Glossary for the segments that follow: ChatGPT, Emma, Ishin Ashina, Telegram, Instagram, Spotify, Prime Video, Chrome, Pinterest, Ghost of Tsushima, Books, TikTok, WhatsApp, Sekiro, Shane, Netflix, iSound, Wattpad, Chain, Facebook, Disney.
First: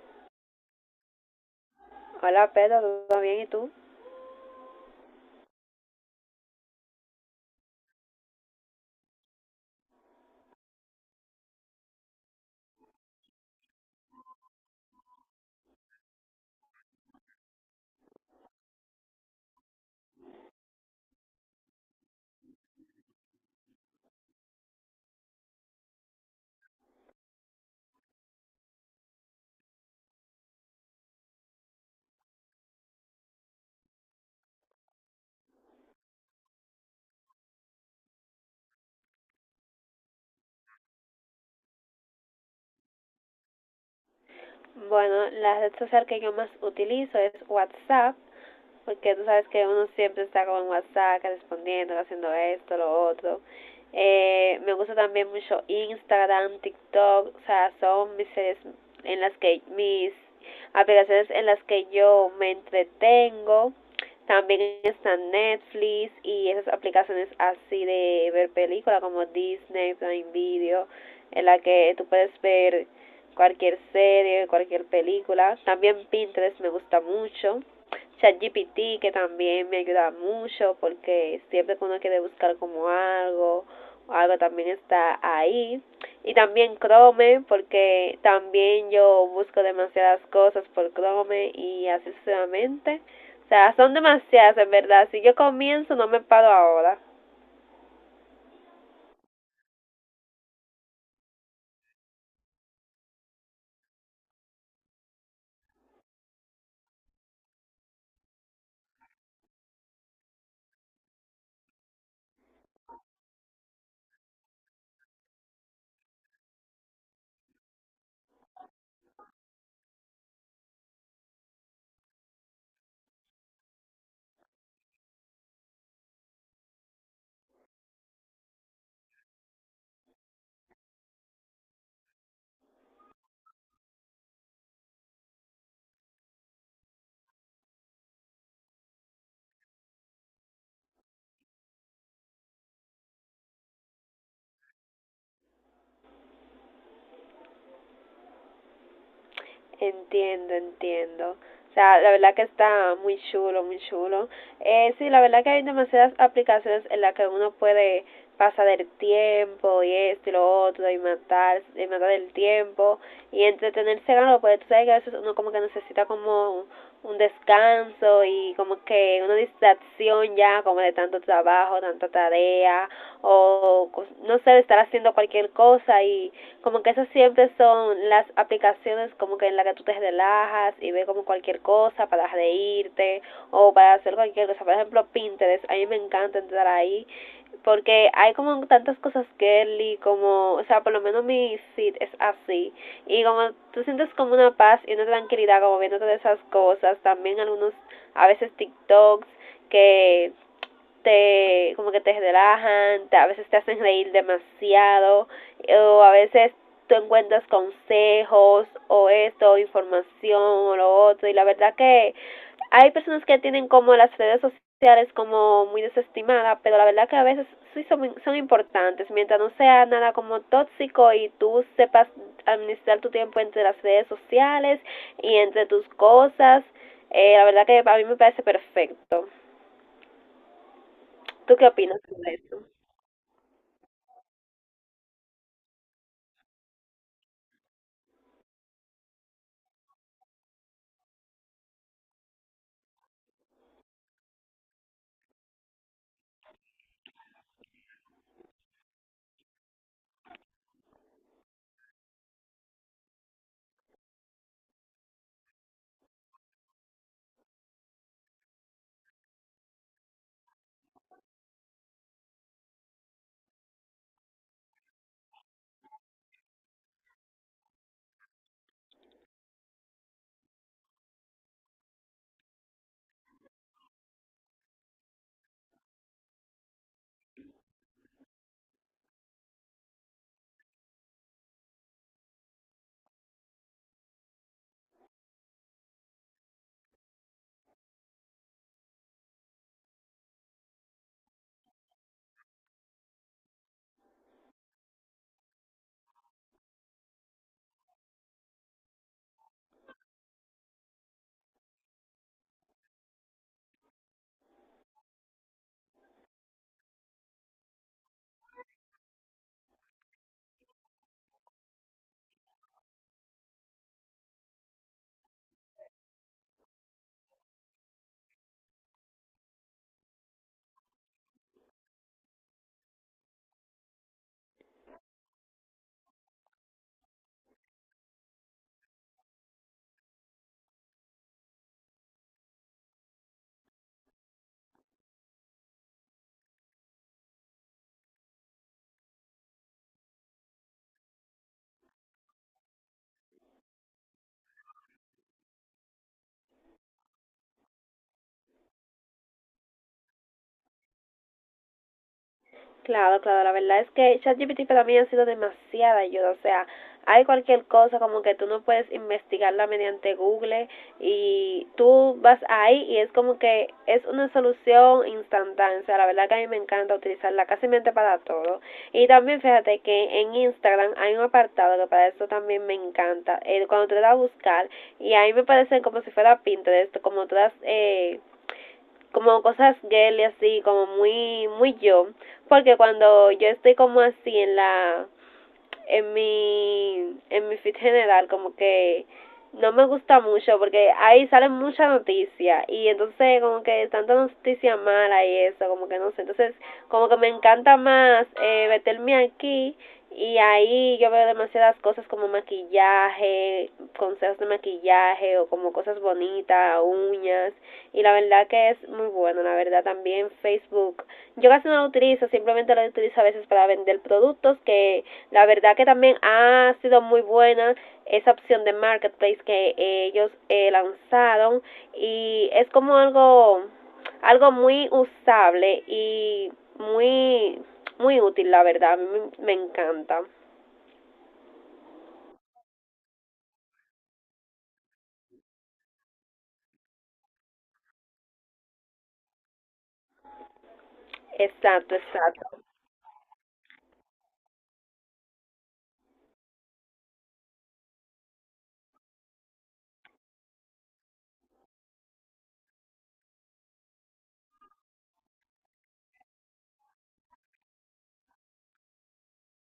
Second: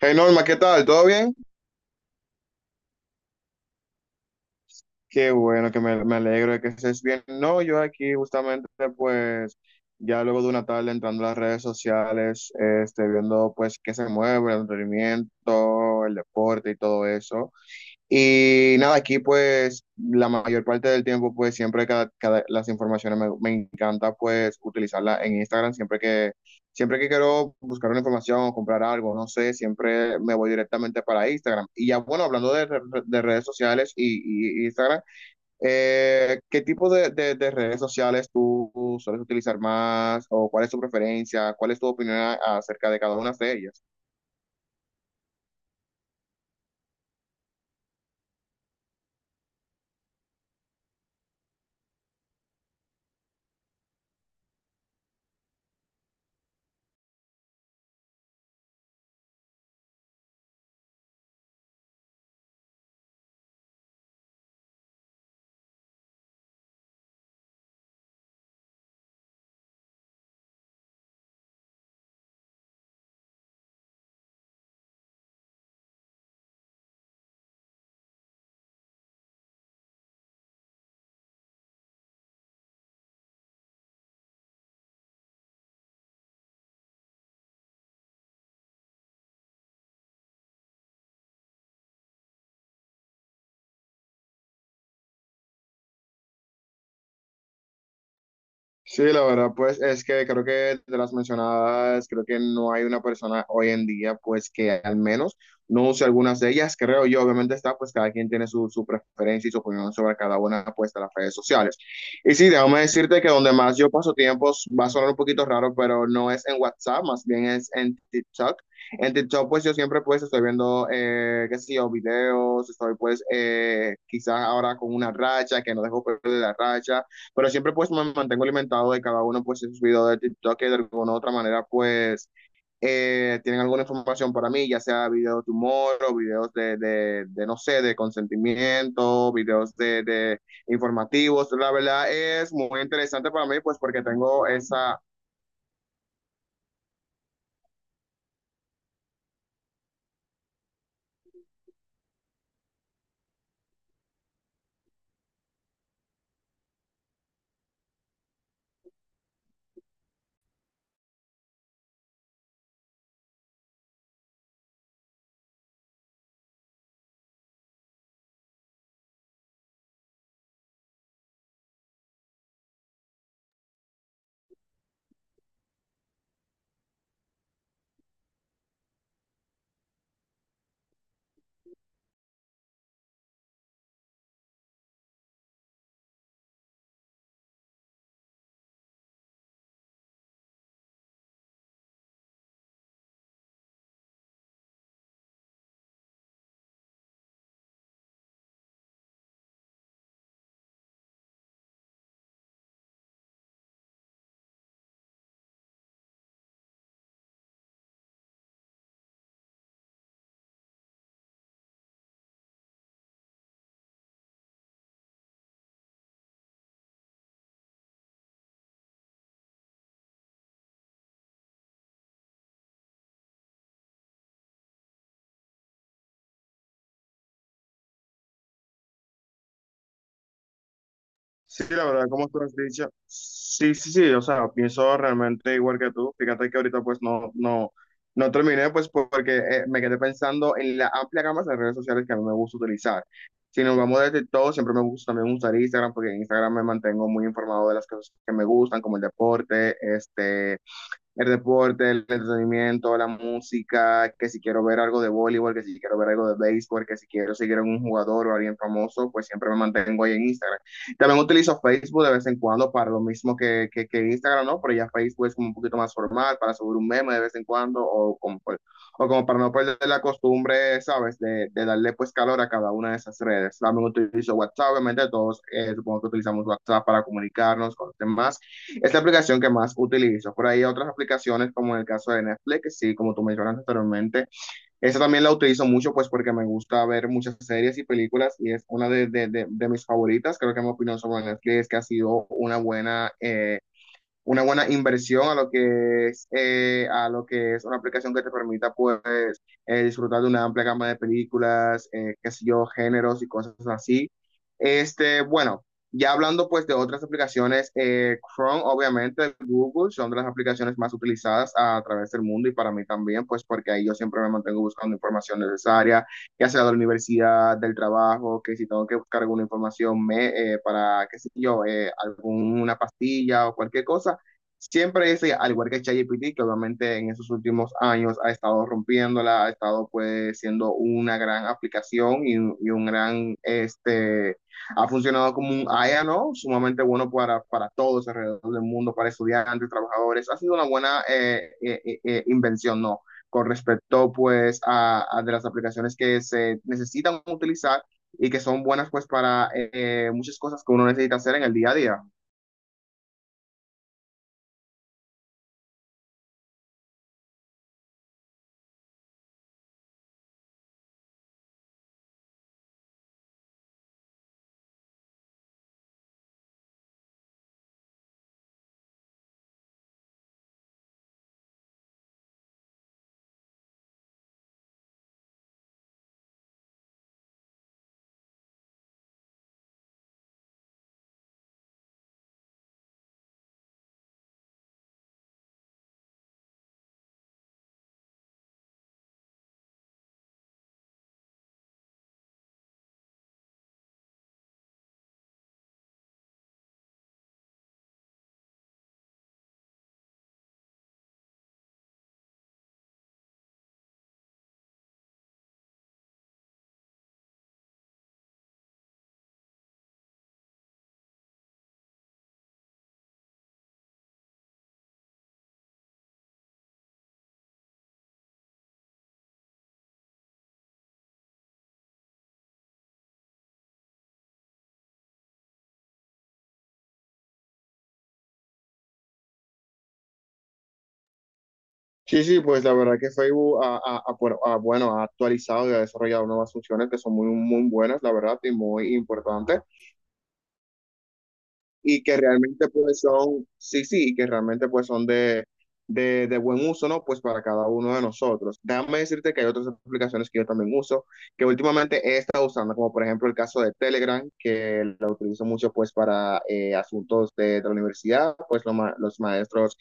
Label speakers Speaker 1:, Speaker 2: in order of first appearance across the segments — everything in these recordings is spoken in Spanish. Speaker 1: Hey Norma, ¿qué tal? ¿Todo bien?
Speaker 2: Hola Pedro, ¿todo bien? ¿Y tú?
Speaker 1: Qué bueno, que me alegro de que estés bien. No, yo aquí justamente pues ya luego de una tarde entrando a las redes sociales, este, viendo pues qué se mueve, el entretenimiento, el deporte y todo eso. Y nada, aquí pues la mayor parte del tiempo pues siempre las informaciones me encanta pues utilizarla en Instagram siempre que quiero buscar una información o comprar algo, no sé, siempre me voy directamente para Instagram. Y ya bueno, de redes sociales y Instagram, ¿qué tipo de redes sociales tú sueles utilizar más o cuál es tu preferencia? ¿Cuál es tu opinión acerca de cada una de ellas?
Speaker 2: Bueno, la red social que yo más utilizo es WhatsApp porque tú sabes que uno siempre está con WhatsApp respondiendo, haciendo esto, lo otro. Me gusta también mucho Instagram, TikTok, o sea, son mis series en las que mis aplicaciones en las que yo me entretengo. También están Netflix y esas aplicaciones así de ver películas como Disney, Prime Video, en la que tú puedes ver cualquier serie, cualquier película. También Pinterest me gusta mucho. ChatGPT que también me ayuda mucho porque siempre que uno quiere buscar como algo, algo también está ahí. Y también Chrome porque también yo busco demasiadas cosas por Chrome y así sucesivamente. O sea, son demasiadas en verdad. Si yo comienzo no me paro ahora.
Speaker 1: Sí, la verdad, pues es que creo que de las mencionadas, creo que no hay una persona hoy en día, pues que al menos no use algunas de ellas, creo yo. Obviamente está, pues cada quien tiene su, su preferencia y su opinión sobre cada una, pues de las redes sociales. Y sí, déjame decirte que donde más yo paso tiempos, va a sonar un poquito raro, pero no es en WhatsApp, más bien es en TikTok. En TikTok, pues yo siempre, pues estoy viendo, qué sé yo, videos, estoy pues quizás ahora con una racha, que no dejo perder la racha pero siempre pues me mantengo alimentado de cada uno, pues en sus videos de TikTok que de alguna u otra manera pues tienen alguna información para mí, ya sea videos de humor o videos de no sé, de consentimiento, videos de informativos. La verdad es muy interesante para mí pues porque tengo esa.
Speaker 2: Entiendo, entiendo. O sea, la verdad que está muy chulo, muy chulo. Sí, la verdad que hay demasiadas aplicaciones en las que uno puede pasar el tiempo y esto y lo otro y matar el tiempo y entretenerse con lo, pues tú sabes que a veces uno como que necesita como un descanso y como que una distracción ya como de tanto trabajo, tanta tarea o no sé, de estar haciendo cualquier cosa, y como que esas siempre son las aplicaciones como que en las que tú te relajas y ves como cualquier cosa para reírte o para hacer cualquier cosa. Por ejemplo Pinterest, a mí me encanta entrar ahí porque hay como tantas cosas girly, como, o sea, por lo menos mi sit es así, y como tú sientes como una paz y una tranquilidad como viendo todas esas cosas, también algunos, a veces TikToks que te como que te relajan, a veces te hacen reír demasiado o a veces tú encuentras consejos o esto, información o lo otro. Y la verdad que hay personas que tienen como las redes sociales como muy desestimadas, pero la verdad que a veces sí son, son importantes, mientras no sea nada como tóxico y tú sepas administrar tu tiempo entre las redes sociales y entre tus cosas, la verdad que a mí me parece perfecto. ¿Tú
Speaker 1: Sí,
Speaker 2: qué
Speaker 1: la
Speaker 2: opinas
Speaker 1: verdad, como
Speaker 2: sobre
Speaker 1: tú has
Speaker 2: eso?
Speaker 1: dicho, sí, sí, sí, o sea, pienso realmente igual que tú. Fíjate que ahorita pues no, no, no terminé pues porque me quedé pensando en la amplia gama de redes sociales que a mí me gusta utilizar. Si nos vamos desde todo, siempre me gusta también usar Instagram porque en Instagram me mantengo muy informado de las cosas que me gustan, como el deporte, este, el deporte, el entretenimiento, la música, que si quiero ver algo de voleibol, que si quiero ver algo de béisbol, que si quiero seguir a un jugador o a alguien famoso, pues siempre me mantengo ahí en Instagram. También utilizo Facebook de vez en cuando para lo mismo que Instagram, ¿no? Pero ya Facebook es como un poquito más formal para subir un meme de vez en cuando o como para no perder la costumbre, ¿sabes? Darle pues calor a cada una de esas redes. También utilizo WhatsApp, obviamente todos, supongo que utilizamos WhatsApp para comunicarnos con los demás. Es la aplicación que más utilizo. Por ahí hay otras aplicaciones, como en el caso de Netflix, que sí, como tú mencionaste anteriormente. Esa también la utilizo mucho, pues porque me gusta ver muchas series y películas y es una de mis favoritas. Creo que mi opinión sobre Netflix es que ha sido una buena inversión a lo que es, a lo que es una aplicación que te permita pues disfrutar de una amplia gama de películas, qué sé yo, géneros y cosas así. Este, bueno, ya hablando pues de otras aplicaciones, Chrome obviamente, Google son de las aplicaciones más utilizadas a través del mundo y para mí también, pues porque ahí yo siempre me mantengo buscando información necesaria, ya sea de la universidad, del trabajo, que si tengo que buscar alguna información me, para, qué sé yo, alguna pastilla o cualquier cosa, siempre ese, al igual que ChatGPT, que obviamente en esos últimos años ha estado rompiéndola, ha estado pues siendo una gran aplicación y, y un gran, este, ha funcionado como un AIA, ¿no? Sumamente bueno para todos alrededor del mundo, para estudiantes, trabajadores. Ha sido una buena invención, ¿no? Con respecto pues a de las aplicaciones que se necesitan utilizar y que son buenas pues para muchas cosas que uno necesita hacer en el día a día.
Speaker 2: Claro, claro, la verdad es que ChatGPT para mí ha sido demasiada ayuda, o sea, hay cualquier cosa como que tú no puedes investigarla mediante Google, y tú vas ahí y es como que es una solución instantánea, o sea, la verdad que a mí me encanta utilizarla casi mente para todo. Y también fíjate que en Instagram hay un apartado que para eso también me encanta, cuando te das a buscar y ahí me parece como si fuera Pinterest, como todas... Como cosas girly así, como muy muy yo, porque cuando yo estoy como así en la en mi feed general, como que no me gusta mucho porque ahí salen muchas noticias y entonces como que tanta noticia mala y eso, como que no sé, entonces como que me encanta más, meterme aquí, y ahí yo veo demasiadas cosas como maquillaje, consejos de maquillaje o como cosas bonitas, uñas, y la verdad que es muy bueno, la verdad también Facebook. Yo casi no lo utilizo, simplemente lo utilizo a veces para vender productos, que la verdad que también ha sido muy buena esa opción de marketplace que ellos lanzaron, y es como algo, algo muy usable y muy muy útil, la verdad, a mí me encanta.
Speaker 1: Sí, sí, pues la verdad que Facebook ha actualizado y ha desarrollado nuevas funciones que son muy, muy buenas, la verdad, y muy importantes
Speaker 2: Exacto,
Speaker 1: y que
Speaker 2: exacto.
Speaker 1: realmente pues son, sí, sí, y que realmente pues son de buen uso, ¿no? Pues para cada uno de nosotros. Déjame decirte que hay otras aplicaciones que yo también uso, que últimamente he estado usando, como por ejemplo el caso de Telegram, que lo utilizo mucho pues para asuntos de la universidad, pues los maestros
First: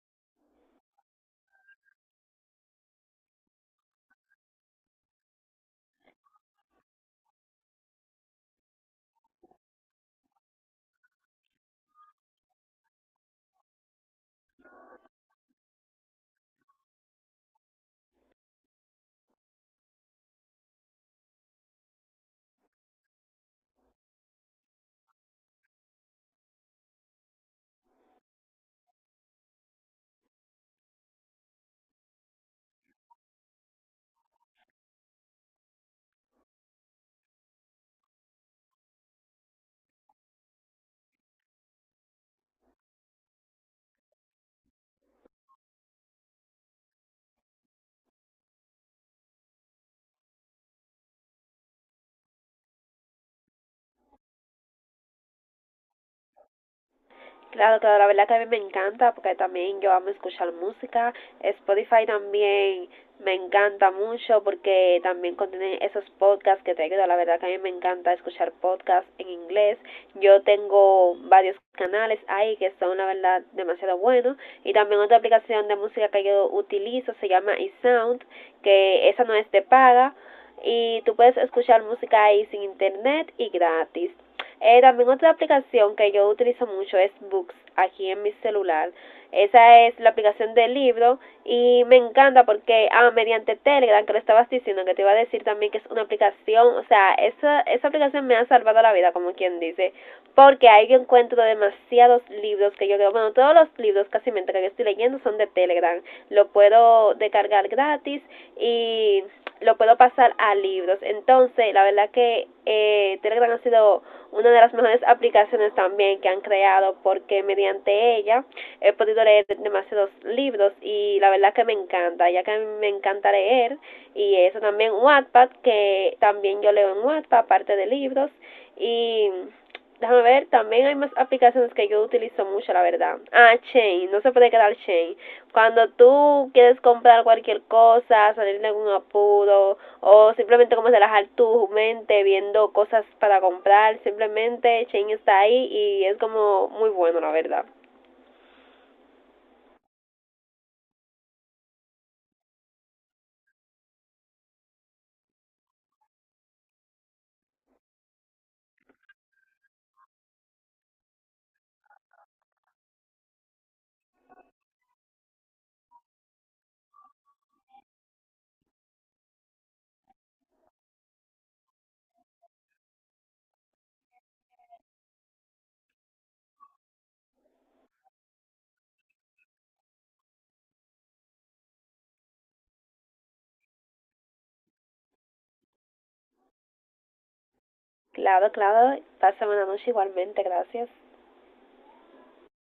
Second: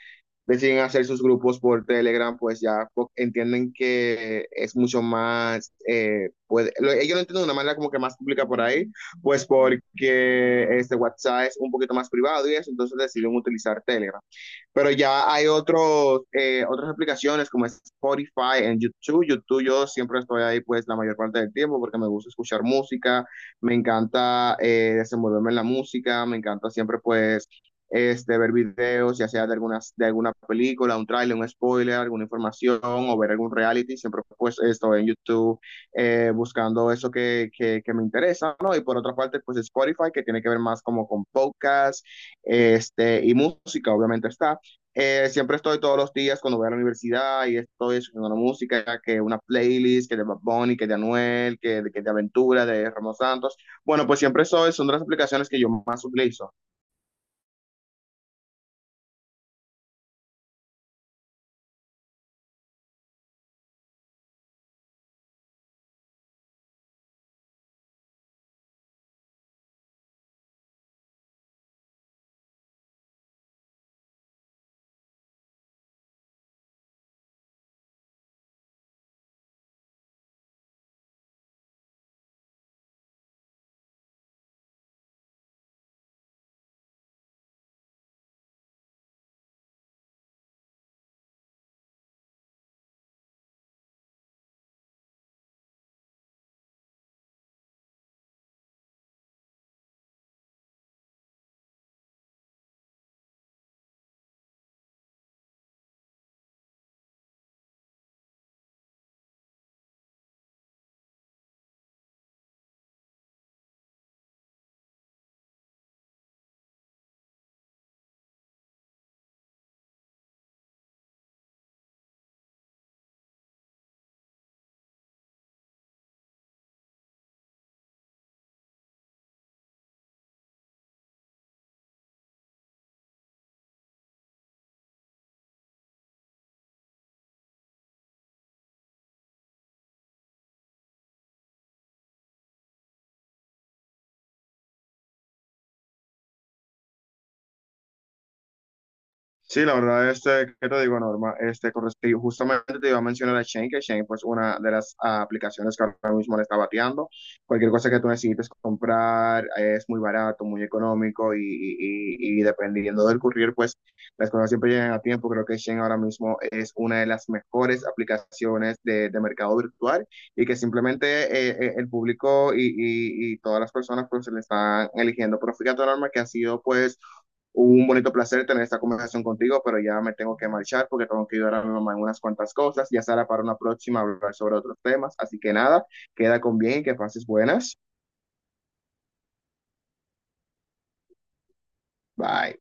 Speaker 1: deciden hacer sus grupos por Telegram, pues ya entienden que es mucho más, pues ellos lo entienden de una manera como que más pública por ahí pues porque este WhatsApp es un poquito más privado y eso, entonces decidieron utilizar Telegram. Pero ya hay otros, otras aplicaciones como Spotify en YouTube. YouTube yo siempre estoy ahí pues la mayor parte del tiempo porque me gusta escuchar música, me encanta desenvolverme en la música, me encanta siempre pues este, ver videos, ya sea de, algunas, de alguna película, un tráiler, un spoiler, alguna información o ver algún reality, siempre pues estoy en YouTube buscando eso me interesa, ¿no? Y por otra parte, pues Spotify, que tiene que ver más como con podcast, este, y música, obviamente está. Siempre estoy todos los días cuando voy a la universidad y estoy escuchando una música, que una playlist, que de Bad Bunny, que de Anuel, que de Aventura, de Ramos Santos. Bueno, pues siempre soy, son de las aplicaciones que yo más utilizo.
Speaker 2: Claro, claro, la verdad que a mí me encanta porque también yo amo escuchar música. Spotify también me encanta mucho porque también contiene esos podcasts que te ayudan. La verdad que a mí me encanta escuchar podcasts en inglés. Yo tengo varios canales ahí que son la verdad demasiado buenos, y también otra aplicación de música que yo utilizo se llama iSound, que esa no es de paga y tú puedes escuchar música ahí sin internet y gratis. También otra aplicación que yo utilizo mucho es Books aquí en mi celular. Esa es la aplicación del libro y me encanta porque, ah, mediante Telegram, que lo estabas diciendo, que te iba a decir también que es una aplicación, o sea, esa aplicación me ha salvado la vida, como quien dice, porque ahí yo encuentro demasiados libros que yo creo, bueno, todos los libros casi mientras que yo estoy leyendo son de Telegram, lo puedo descargar gratis gratis, y lo puedo pasar a libros. Entonces, la verdad que Telegram ha sido una de las mejores aplicaciones también que han creado, porque mediante ella he podido leer demasiados libros y la verdad que me encanta, ya que a mí me encanta leer. Y eso también Wattpad, que también yo leo en Wattpad aparte de libros, y déjame ver, también hay más aplicaciones que yo utilizo mucho, la verdad. Ah, Chain, no se puede quedar Chain. Cuando tú quieres comprar cualquier cosa, salir de algún apuro o simplemente como relajar tu mente viendo cosas para comprar, simplemente Chain está ahí y es como muy bueno, la verdad.
Speaker 1: Sí, la verdad, este, ¿qué te digo, Norma? Este, con justamente te iba a mencionar a Shane, que Shane pues una de las ah, aplicaciones que ahora mismo le está bateando. Cualquier cosa que tú necesites comprar es muy barato, muy económico y, y dependiendo del courier, pues las cosas siempre llegan a tiempo. Creo que Shane ahora mismo es una de las mejores aplicaciones de mercado virtual y que simplemente el público y, y todas las personas pues se le están eligiendo. Pero fíjate, Norma, que ha sido pues un bonito placer tener esta conversación contigo, pero ya me tengo que marchar porque tengo que ayudar a mi mamá en unas cuantas cosas. Ya será para una próxima hablar sobre otros temas. Así que nada, queda con bien y que pases buenas.
Speaker 2: Claro, claro. Pásame una noche igualmente, gracias.
Speaker 1: Bye.